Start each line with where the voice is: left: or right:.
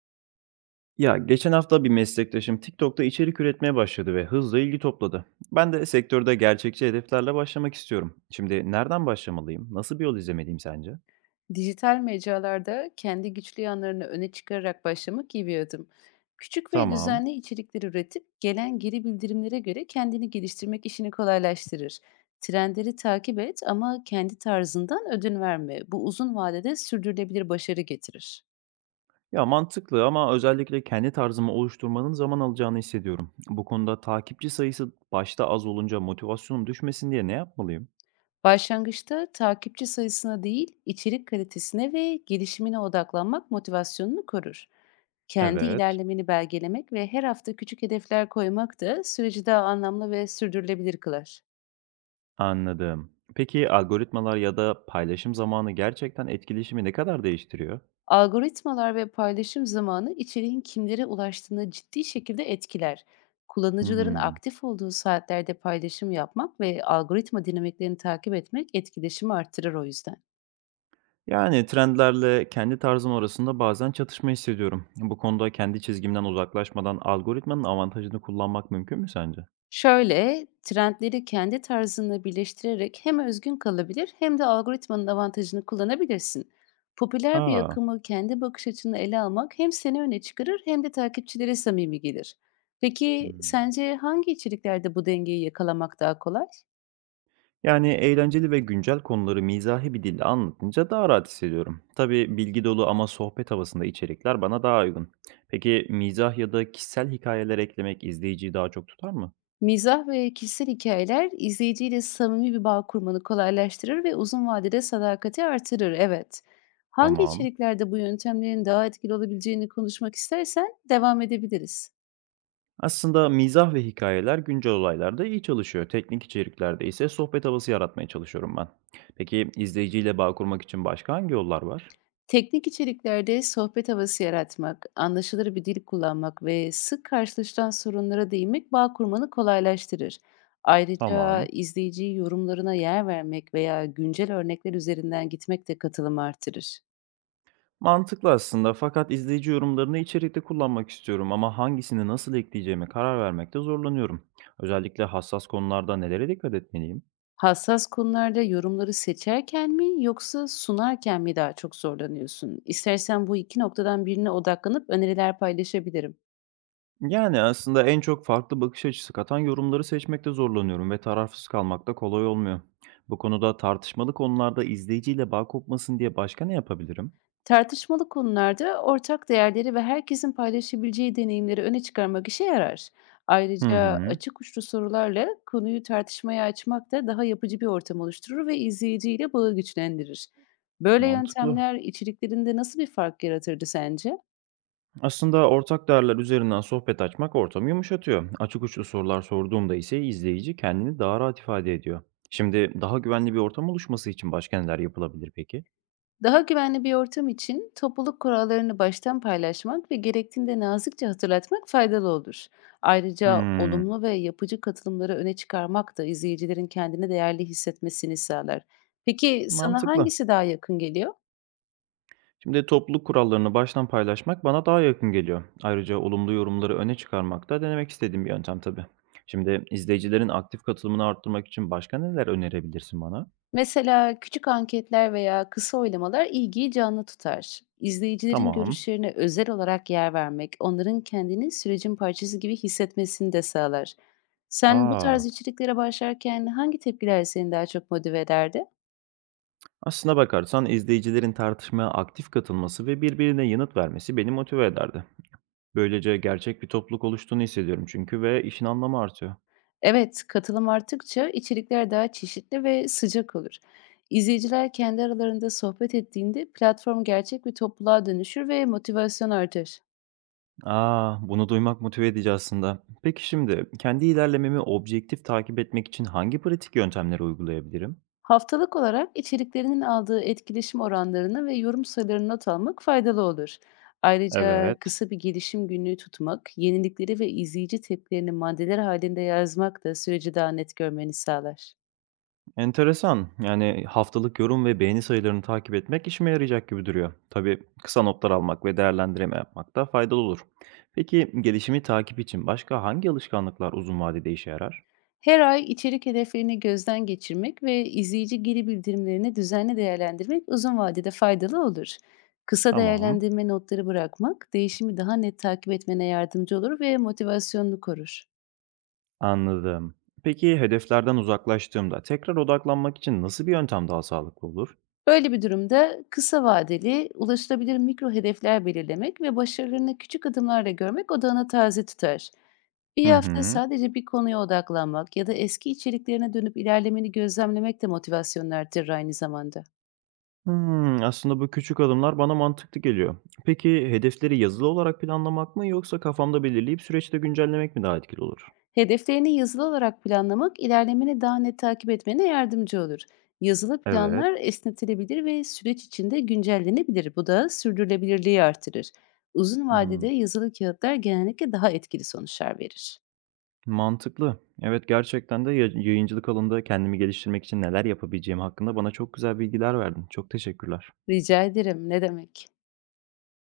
right: Ya geçen hafta bir meslektaşım TikTok'ta içerik üretmeye başladı ve hızla ilgi topladı. Ben de sektörde gerçekçi hedeflerle başlamak istiyorum. Şimdi nereden başlamalıyım? Nasıl bir yol izlemeliyim sence?
left: Dijital mecralarda kendi güçlü yanlarını öne çıkararak başlamak iyi bir adım. Küçük ve
right: Tamam.
left: düzenli içerikler üretip gelen geri bildirimlere göre kendini geliştirmek işini kolaylaştırır. Trendleri takip et, ama kendi tarzından ödün verme. Bu uzun vadede sürdürülebilir başarı getirir.
right: Ya mantıklı, ama özellikle kendi tarzımı oluşturmanın zaman alacağını hissediyorum. Bu konuda takipçi sayısı başta az olunca motivasyonum düşmesin diye ne yapmalıyım?
left: Başlangıçta takipçi sayısına değil, içerik kalitesine ve gelişimine odaklanmak motivasyonunu korur. Kendi
right: Evet,
left: ilerlemeni belgelemek ve her hafta küçük hedefler koymak da süreci daha anlamlı ve sürdürülebilir kılar.
right: anladım. Peki algoritmalar ya da paylaşım zamanı gerçekten etkileşimi ne kadar değiştiriyor?
left: Algoritmalar ve paylaşım zamanı içeriğin kimlere ulaştığını ciddi şekilde etkiler. Kullanıcıların
right: Hmm.
left: aktif olduğu saatlerde paylaşım yapmak ve algoritma dinamiklerini takip etmek etkileşimi arttırır, o yüzden.
right: Yani trendlerle kendi tarzım arasında bazen çatışma hissediyorum. Bu konuda kendi çizgimden uzaklaşmadan algoritmanın avantajını kullanmak mümkün mü sence?
left: Şöyle, trendleri kendi tarzınla birleştirerek hem özgün kalabilir hem de algoritmanın avantajını kullanabilirsin. Popüler bir
right: Aa.
left: akımı kendi bakış açını ele almak hem seni öne çıkarır hem de takipçilere samimi gelir. Peki
right: Hmm,
left: sence hangi içeriklerde bu dengeyi yakalamak daha kolay?
right: Yani eğlenceli ve güncel konuları mizahi bir dille anlatınca daha rahat hissediyorum. Tabii bilgi dolu ama sohbet havasında içerikler bana daha uygun. Peki mizah ya da kişisel hikayeler eklemek izleyiciyi daha çok tutar mı?
left: Mizah ve kişisel hikayeler izleyiciyle samimi bir bağ kurmanı kolaylaştırır ve uzun vadede sadakati artırır. Evet. Hangi
right: Tamam.
left: içeriklerde bu yöntemlerin daha etkili olabileceğini konuşmak istersen devam edebiliriz.
right: Aslında mizah ve hikayeler güncel olaylarda iyi çalışıyor. Teknik içeriklerde ise sohbet havası yaratmaya çalışıyorum ben. Peki izleyiciyle bağ kurmak için başka hangi yollar var?
left: Teknik içeriklerde sohbet havası yaratmak, anlaşılır bir dil kullanmak ve sık karşılaşılan sorunlara değinmek bağ kurmanı kolaylaştırır. Ayrıca
right: Tamam.
left: izleyici yorumlarına yer vermek veya güncel örnekler üzerinden gitmek de katılımı artırır.
right: Mantıklı aslında, fakat izleyici yorumlarını içerikte kullanmak istiyorum ama hangisini nasıl ekleyeceğime karar vermekte zorlanıyorum. Özellikle hassas konularda nelere dikkat etmeliyim?
left: Hassas konularda yorumları seçerken mi, yoksa sunarken mi daha çok zorlanıyorsun? İstersen bu iki noktadan birine odaklanıp öneriler paylaşabilirim.
right: Yani, aslında en çok farklı bakış açısı katan yorumları seçmekte zorlanıyorum ve tarafsız kalmak da kolay olmuyor. Bu konuda tartışmalı konularda izleyiciyle bağ kopmasın diye başka ne yapabilirim?
left: Tartışmalı konularda ortak değerleri ve herkesin paylaşabileceği deneyimleri öne çıkarmak işe yarar.
right: Hı
left: Ayrıca
right: hı,
left: açık uçlu sorularla konuyu tartışmaya açmak da daha yapıcı bir ortam oluşturur ve izleyiciyle bağı güçlendirir. Böyle
right: mantıklı.
left: yöntemler içeriklerinde nasıl bir fark yaratırdı sence?
right: Aslında ortak değerler üzerinden sohbet açmak ortamı yumuşatıyor. Açık uçlu sorular sorduğumda ise izleyici kendini daha rahat ifade ediyor. Şimdi daha güvenli bir ortam oluşması için başka neler yapılabilir peki?
left: Daha güvenli bir ortam için topluluk kurallarını baştan paylaşmak ve gerektiğinde nazikçe hatırlatmak faydalı olur. Ayrıca
right: Hımm,
left: olumlu ve yapıcı katılımları öne çıkarmak da izleyicilerin kendini değerli hissetmesini sağlar. Peki sana
right: mantıklı.
left: hangisi daha yakın geliyor?
right: Şimdi topluluk kurallarını baştan paylaşmak bana daha yakın geliyor. Ayrıca olumlu yorumları öne çıkarmak da denemek istediğim bir yöntem tabii. Şimdi izleyicilerin aktif katılımını arttırmak için başka neler önerebilirsin bana?
left: Mesela küçük anketler veya kısa oylamalar ilgiyi canlı tutar. İzleyicilerin
right: Tamam.
left: görüşlerine özel olarak yer vermek, onların kendini sürecin parçası gibi hissetmesini de sağlar. Sen bu tarz
right: Aa,
left: içeriklere başlarken hangi tepkiler seni daha çok motive ederdi?
right: aslına bakarsan izleyicilerin tartışmaya aktif katılması ve birbirine yanıt vermesi beni motive ederdi. Böylece gerçek bir topluluk oluştuğunu hissediyorum çünkü ve işin anlamı artıyor.
left: Evet, katılım arttıkça içerikler daha çeşitli ve sıcak olur. İzleyiciler kendi aralarında sohbet ettiğinde platform gerçek bir topluluğa dönüşür ve motivasyon artar.
right: Aa, bunu duymak motive edici aslında. Peki şimdi kendi ilerlememi objektif takip etmek için hangi pratik yöntemleri uygulayabilirim?
left: Haftalık olarak içeriklerinin aldığı etkileşim oranlarını ve yorum sayılarını not almak faydalı olur. Ayrıca
right: Evet,
left: kısa bir gelişim günlüğü tutmak, yenilikleri ve izleyici tepkilerini maddeler halinde yazmak da süreci daha net görmeni sağlar.
right: enteresan. Yani haftalık yorum ve beğeni sayılarını takip etmek işime yarayacak gibi duruyor. Tabii kısa notlar almak ve değerlendirme yapmak da faydalı olur. Peki gelişimi takip için başka hangi alışkanlıklar uzun vadede işe yarar?
left: Her ay içerik hedeflerini gözden geçirmek ve izleyici geri bildirimlerini düzenli değerlendirmek uzun vadede faydalı olur. Kısa
right: Tamam,
left: değerlendirme notları bırakmak, değişimi daha net takip etmene yardımcı olur ve motivasyonunu korur.
right: anladım. Peki hedeflerden uzaklaştığımda tekrar odaklanmak için nasıl bir yöntem daha sağlıklı olur?
left: Böyle bir durumda kısa vadeli ulaşılabilir mikro hedefler belirlemek ve başarılarını küçük adımlarla görmek odağını taze tutar. Bir
right: Hı
left: hafta
right: hı.
left: sadece bir konuya odaklanmak ya da eski içeriklerine dönüp ilerlemeni gözlemlemek de motivasyonunu artırır aynı zamanda.
right: Aslında bu küçük adımlar bana mantıklı geliyor. Peki hedefleri yazılı olarak planlamak mı yoksa kafamda belirleyip süreçte güncellemek mi daha etkili olur?
left: Hedeflerini yazılı olarak planlamak ilerlemeni daha net takip etmene yardımcı olur. Yazılı
right: Evet.
left: planlar esnetilebilir ve süreç içinde güncellenebilir. Bu da sürdürülebilirliği artırır. Uzun vadede
right: Hımm.
left: yazılı kağıtlar genellikle daha etkili sonuçlar verir.
right: Mantıklı. Evet, gerçekten de ya yayıncılık alanında kendimi geliştirmek için neler yapabileceğim hakkında bana çok güzel bilgiler verdin. Çok teşekkürler.
left: Rica ederim, ne demek.